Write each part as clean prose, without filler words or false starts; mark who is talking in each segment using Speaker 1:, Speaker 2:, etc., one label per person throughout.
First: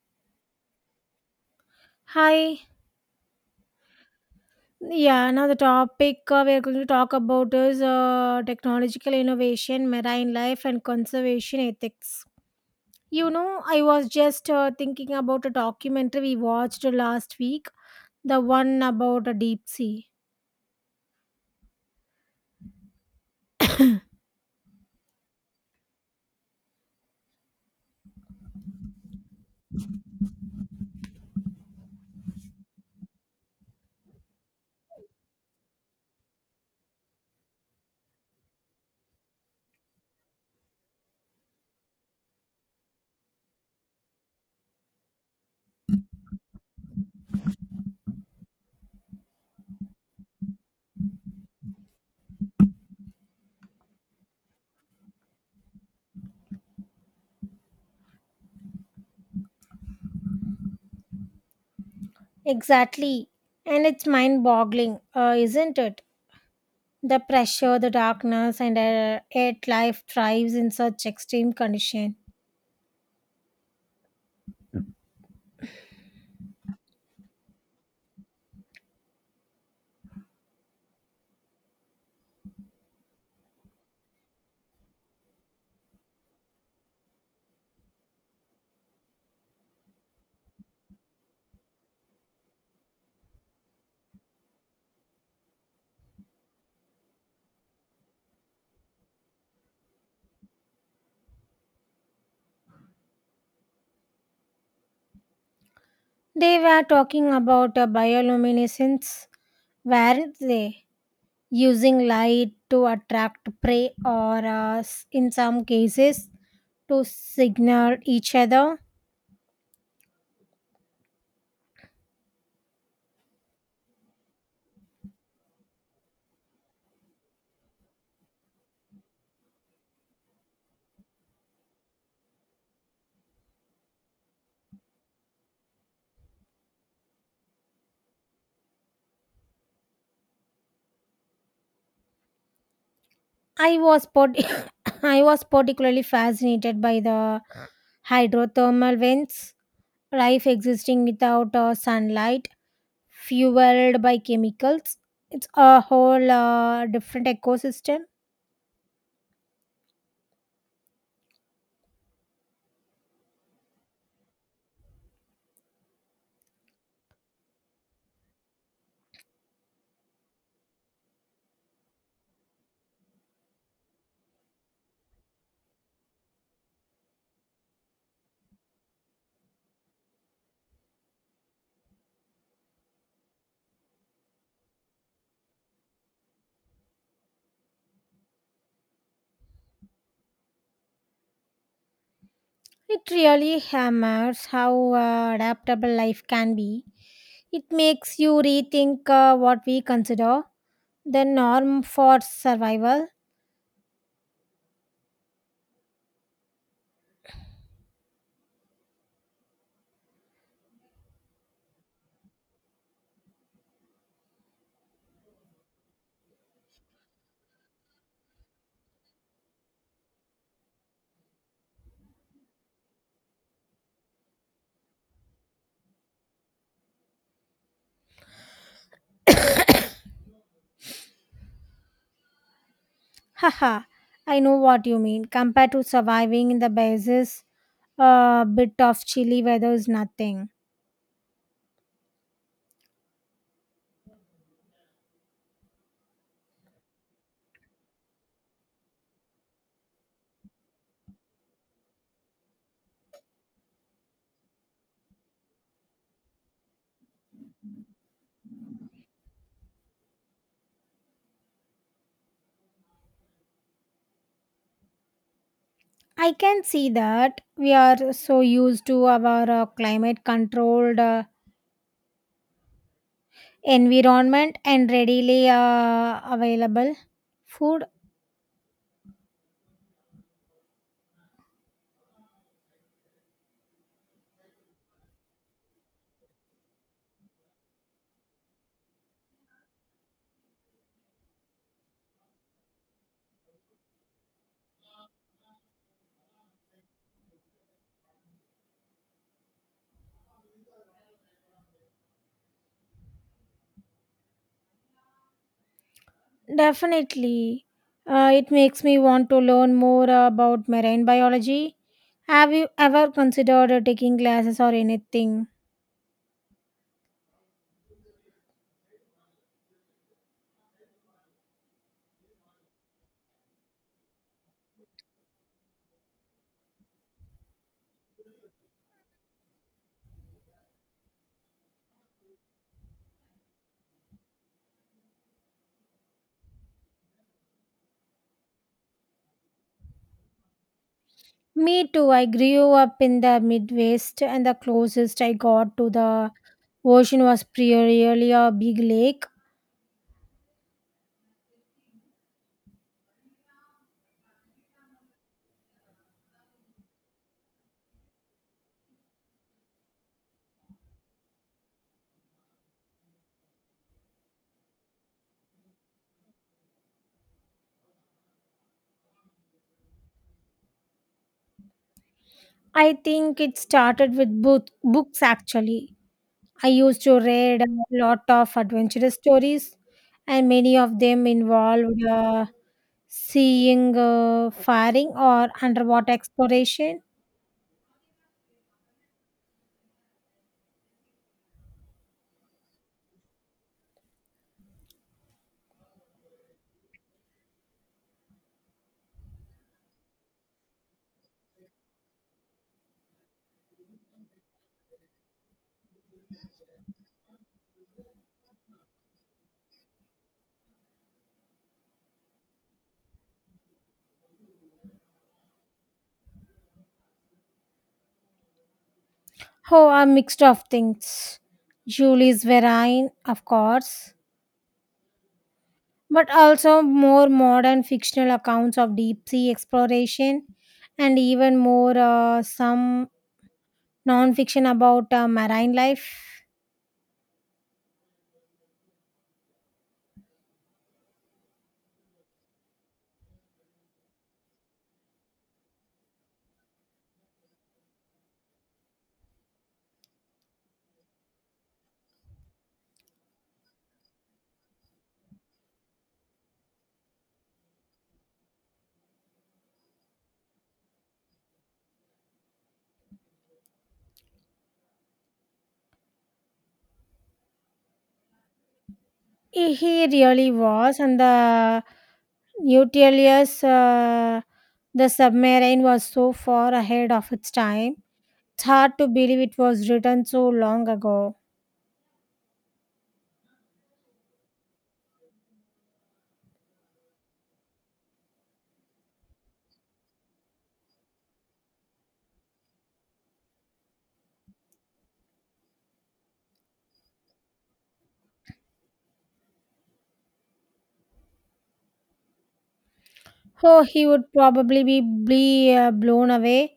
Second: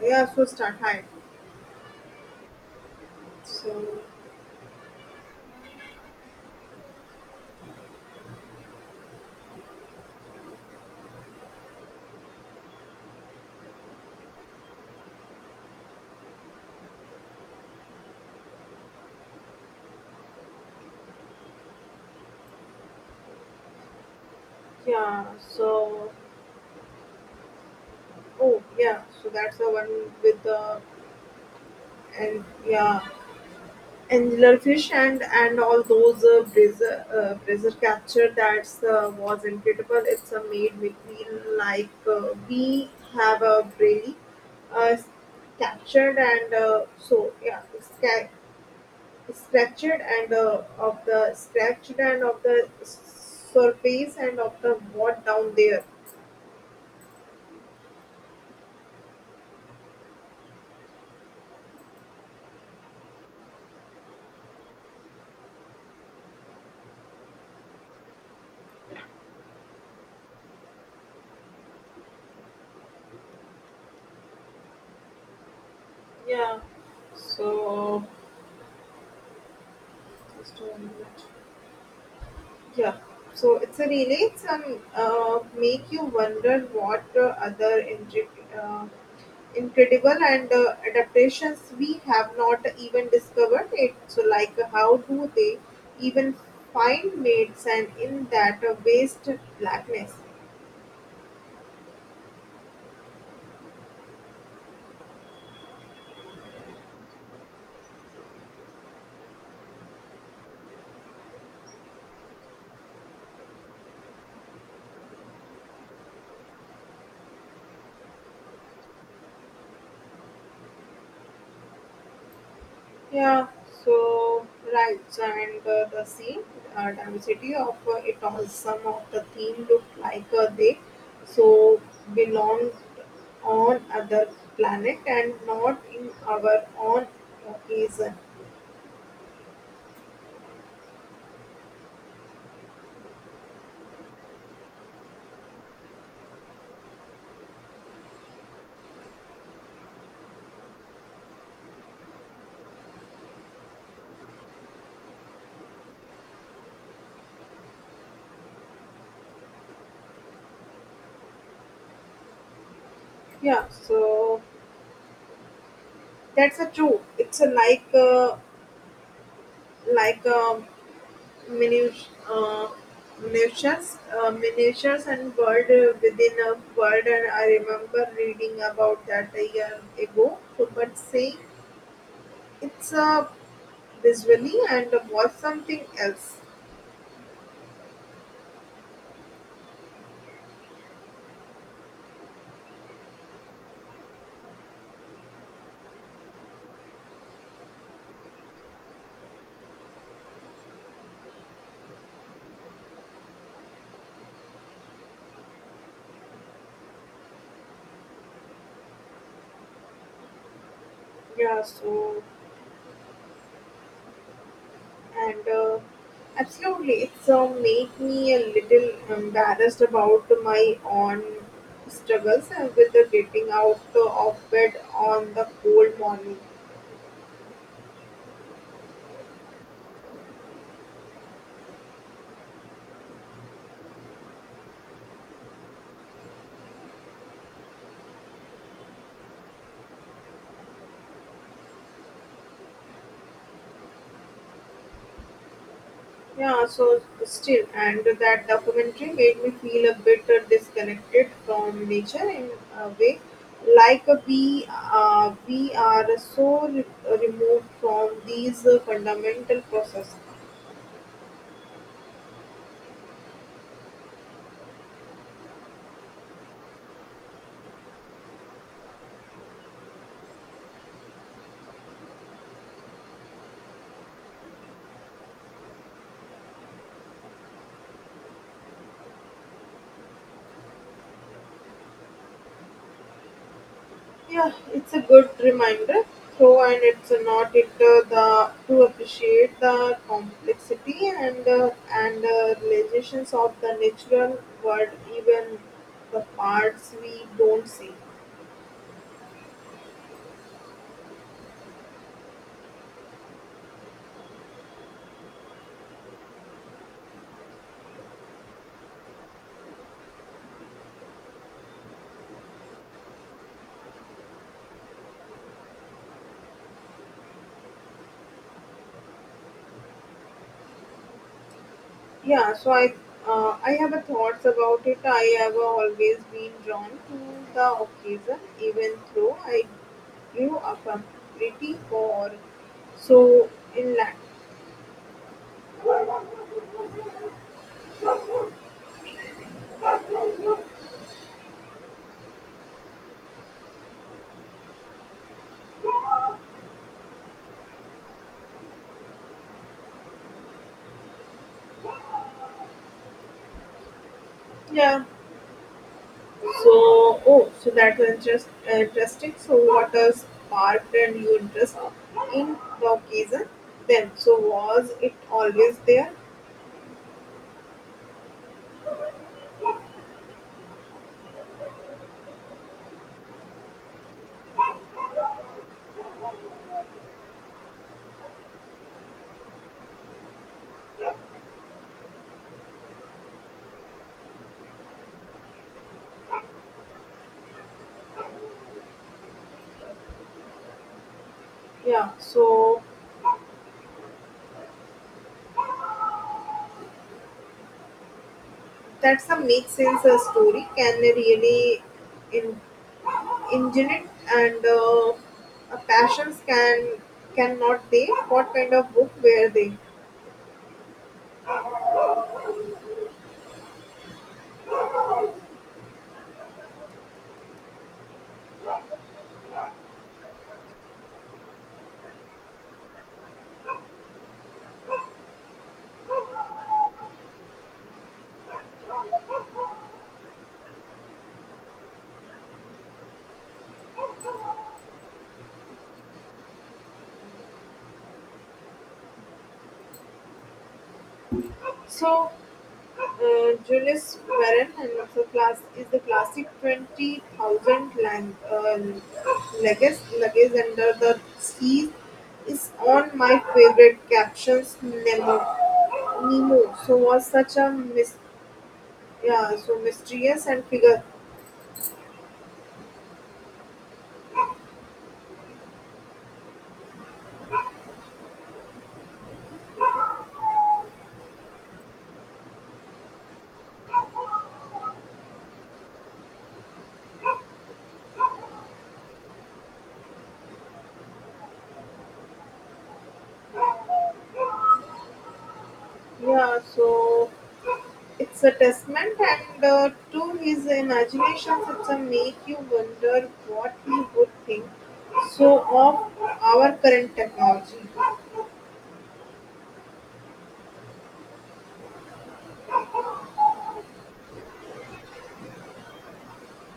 Speaker 1: Yeah, so start high.
Speaker 2: Hi.
Speaker 1: So
Speaker 2: Yeah, now the topic we're going to talk about is technological innovation, marine life, and conservation ethics. You know, I was just thinking about a documentary we watched last week, the one about a deep sea.
Speaker 1: yeah, so oh Yeah, so that's the one with the and yeah, angular fish and all those brazier capture. That's was incredible. It's made me feel like we have a really uh, captured and so yeah, scratched and of the scratched and of the surface and of the what down there.
Speaker 2: Exactly. And it's mind boggling, isn't it? The pressure, the darkness, and yet life thrives in such extreme conditions.
Speaker 1: Yeah. So just a minute. Yeah. So it's a relates and make you wonder what other uh, incredible and adaptations we have not even discovered it. So like how do they even find mates and in that waste blackness?
Speaker 2: They were talking about bioluminescence, weren't they? Using light to attract prey or in some cases to signal each other.
Speaker 1: Yeah, so right, so and the scene diversity of it all. Some of the theme look like they so belong on other planet and not in our own occasion.
Speaker 2: i was part- I was particularly fascinated by the hydrothermal vents, life existing without sunlight, fueled by chemicals. It's a whole different ecosystem.
Speaker 1: Yeah, so that's a true. It's a like a minutiae, uh, miniatures and world within a world. And I remember reading about that a year ago. So, but saying it's visually and was something else.
Speaker 2: It really hammers how adaptable life can be. It makes you rethink what we consider the norm for survival.
Speaker 1: Yeah, so and absolutely, it's made me a little embarrassed about my own struggles with the getting out of bed on the cold morning.
Speaker 2: Haha, I know what you mean. Compared to surviving in the bases, a bit of chilly weather is nothing.
Speaker 1: Yeah, so still, and that documentary made me feel a bit disconnected from nature in a way, like we are so removed from these fundamental process.
Speaker 2: I can see that we are so used to our climate controlled environment and readily available food.
Speaker 1: Yeah, it's a good reminder, though, and it's not it the to appreciate the complexity and relations of the natural world, even the parts we don't see.
Speaker 2: Definitely, it makes me want to learn more about marine biology. Have you ever considered taking classes or anything?
Speaker 1: Yeah, so I have a thoughts about it. I have always been drawn to the occasion, even though I grew up a pretty poor. So in la,
Speaker 2: Me too. I grew up in the Midwest, and the closest I got to the ocean was primarily a big lake.
Speaker 1: yeah. So that was just interesting. So what has sparked and you interest in the occasion? Then so was it always there?
Speaker 2: I think it started with books actually. I used to read a lot of adventurous stories, and many of them involved seeing firing or underwater exploration.
Speaker 1: Yeah. So that's a make sense a story can really in? Ingenuity and passions cannot they? What kind of book were they?
Speaker 2: Oh, a mixed of things. Julie's Verine, of course. But also more modern fictional accounts of deep sea exploration, and even more some non-fiction about marine life.
Speaker 1: So, Julius Verne and also class is the classic 20,000 luggage under the sea is on my favorite captions Nemo. Nemo. So was such a yeah, so mysterious and figure,
Speaker 2: He really was, and the Nautilus, the submarine, was so far ahead of its time. It's hard to believe it was written so long ago.
Speaker 1: yeah, so it's a testament and to his imaginations it's a make you wonder what he would think so of our current technology.
Speaker 2: Oh, he would probably be blown away.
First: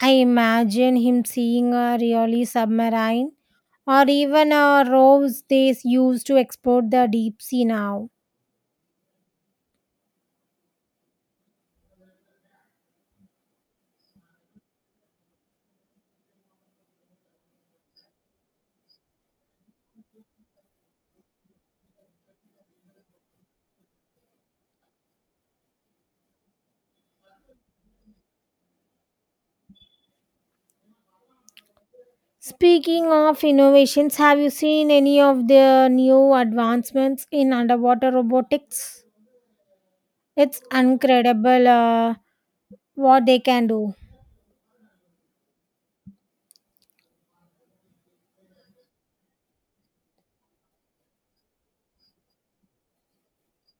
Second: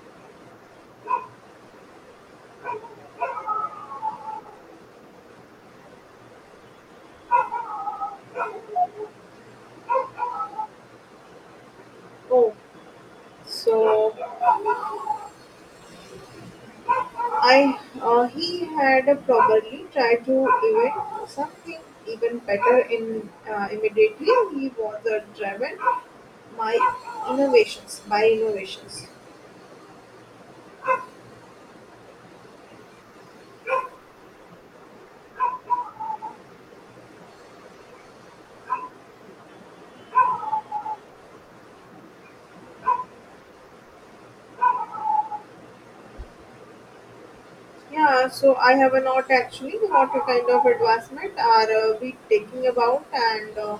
Speaker 2: I imagine him seeing a really submarine, or even roves they use to export the deep sea now.
Speaker 1: Oh, so I he had probably tried to invent something even better in immediately he was driven by innovations.
Speaker 2: Speaking of innovations, have you seen any of the new advancements in underwater robotics? It's incredible, what they can do.
Speaker 1: Yeah, so I have not actually what kind of advancement are we taking about and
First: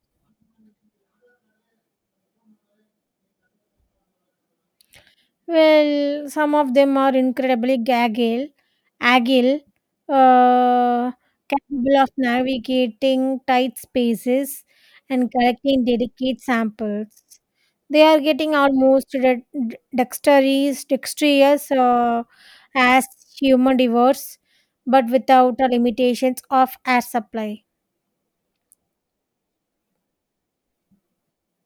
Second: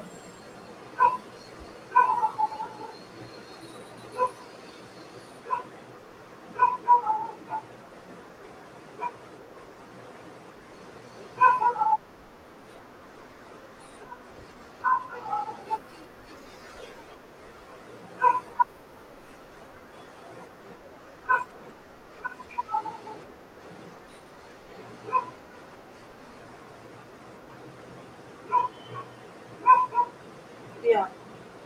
Speaker 2: Well, some of them are incredibly agile, uh, capable of navigating tight spaces and collecting delicate samples. They are getting almost dexterous as human divers, but without the limitations of air supply.
Speaker 1: yeah.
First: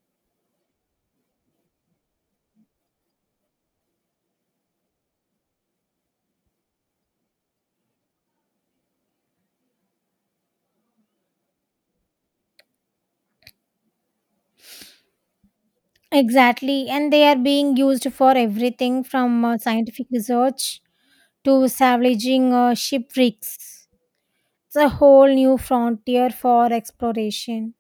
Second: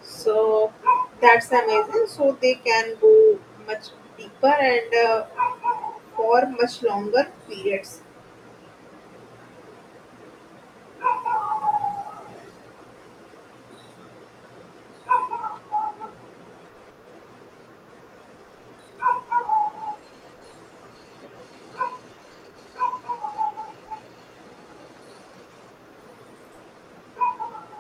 Speaker 1: So that's amazing. So they can go much deeper and for much longer periods.
Speaker 2: Exactly, and they are being used for everything from scientific research to salvaging shipwrecks. It's a whole new frontier for exploration,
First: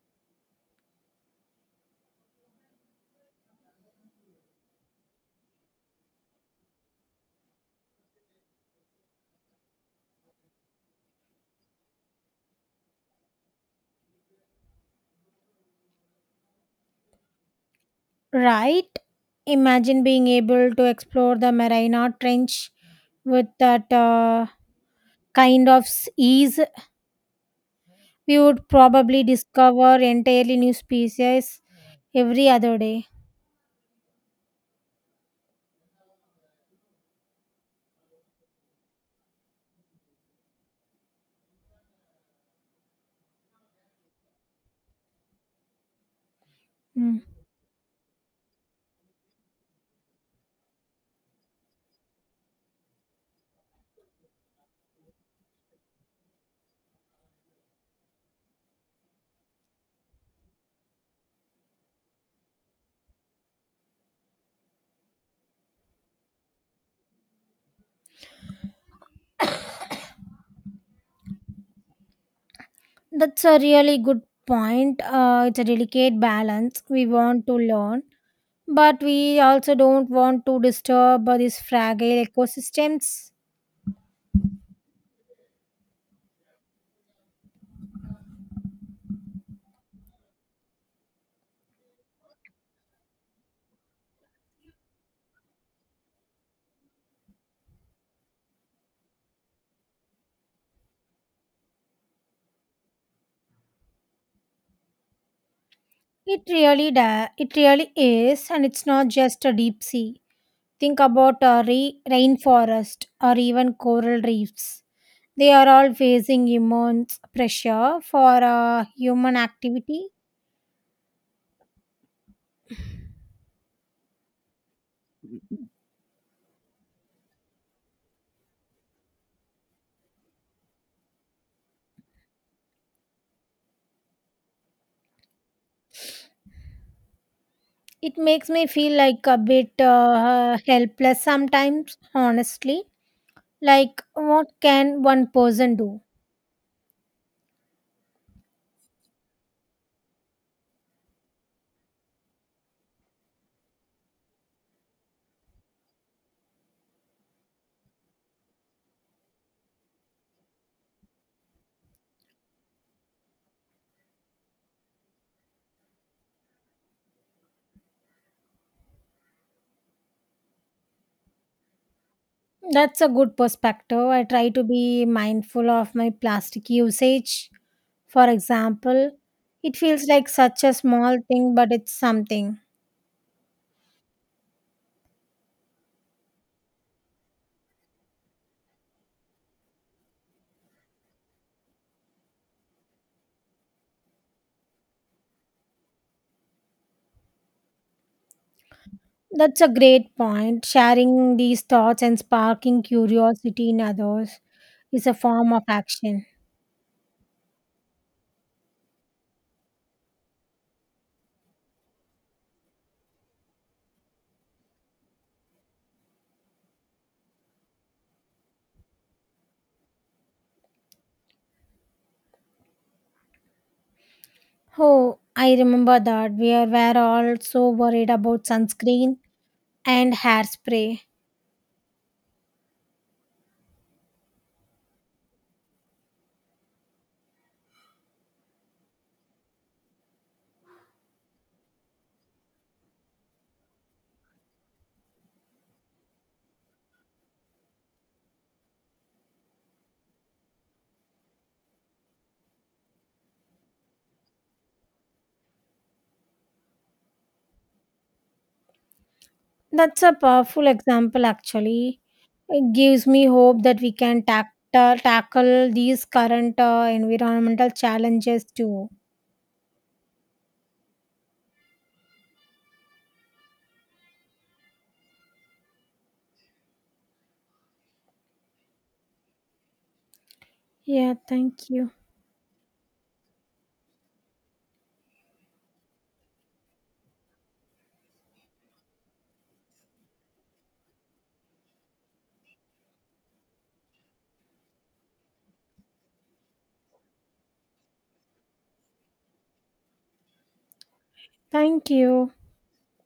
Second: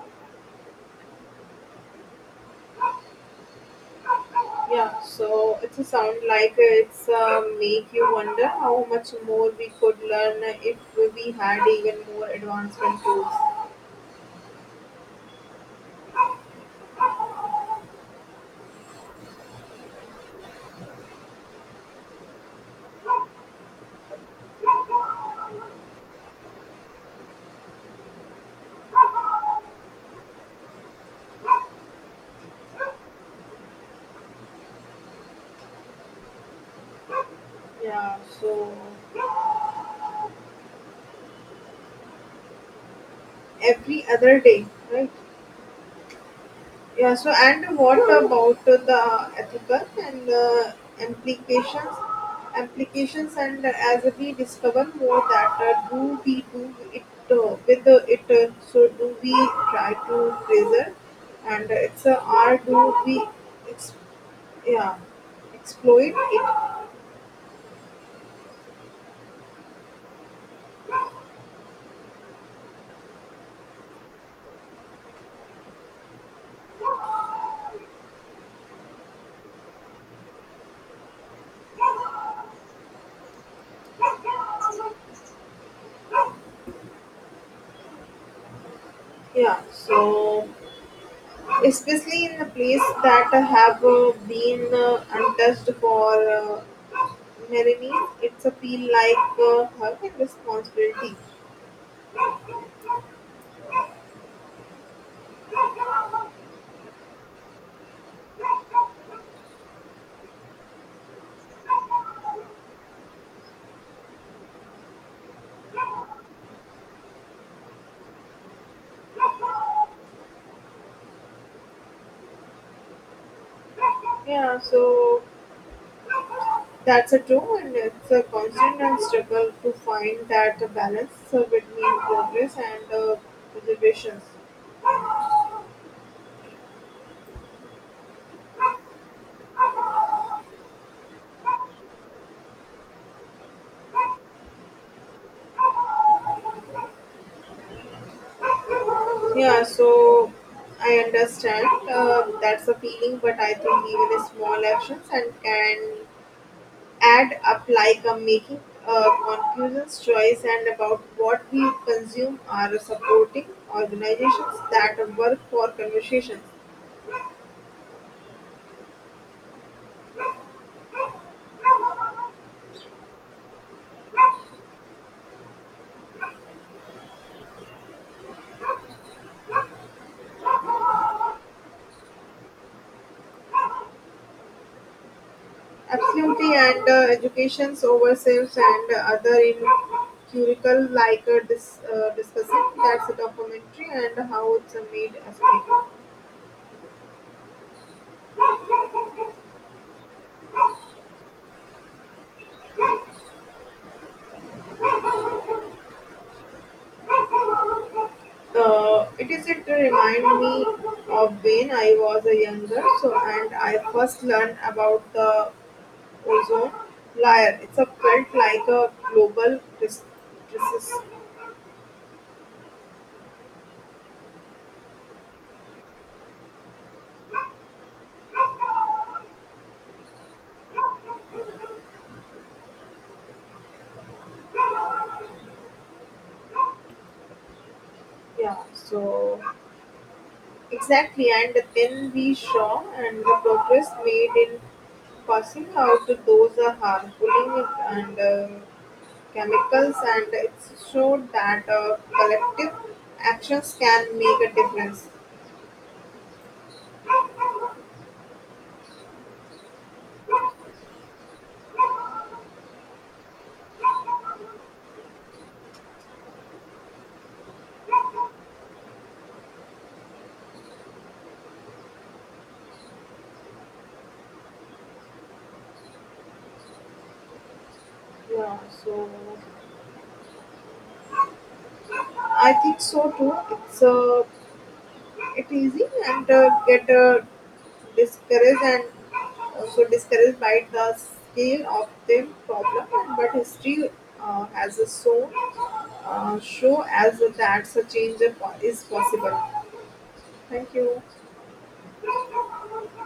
Speaker 1: Yeah. So it sound like it's make you wonder how much more we could learn if we had even more advancement tools.
Speaker 2: right? Imagine being able to explore the Marina Trench with that kind of ease. We would probably discover entirely new species every other day.
Speaker 1: Yeah. So every other day, right? Yeah,
Speaker 2: Mm.
Speaker 1: so and what about the ethical and implications? Applications and as we discover more that do we do it with it, so do we try to preserve and it's or do we ex- yeah, exploit it?
Speaker 2: That's a really good point. It's a delicate balance. We want to learn, but we also don't want to disturb these fragile ecosystems.
Speaker 1: Yeah, so especially in the place that have been untouched for Melanie, it's a feel like a hug and responsibility.
Speaker 2: It really is, and it's not just a deep sea. Think about a rainforest or even coral reefs. They are all facing immense pressure for human activity.
Speaker 1: Yeah, so that's a true, and it's a constant and struggle to find that balance between progress and reservations.
Speaker 2: It makes me feel like a bit helpless sometimes, honestly. Like, what can one person do?
Speaker 1: Yeah, so I understand that's a feeling, but I think even the small actions and can add up like I making a conscious choice and about what we consume are supporting organizations that work for conversations.
Speaker 2: That's a good perspective. I try to be mindful of my plastic usage. For example, it feels like such a small thing, but it's something.
Speaker 1: Absolutely, and educations oversells and other in curricle like this discussing that's a documentary and how it's made as a
Speaker 2: That's a great point. Sharing these thoughts and sparking curiosity in others is a form of action.
Speaker 1: it is it to remind me of when I was a younger so and I first learned about the Also, layer. It's a felt like a global crisis.
Speaker 2: Oh, I remember that were all so worried about sunscreen and hairspray.
Speaker 1: Yeah, so exactly. And then we saw and the progress made in passing out those harmful and chemicals, and it showed that collective actions can make a difference.
Speaker 2: That's a powerful example, actually. It gives me hope that we can tackle these current environmental challenges too.
Speaker 1: Yeah, so
Speaker 2: Yeah, thank you.
Speaker 1: I think so too. It's it easy and get discouraged and so discouraged by the scale of their problem, but history has a so show as that such change is possible. Thank you.
Speaker 2: Thank you.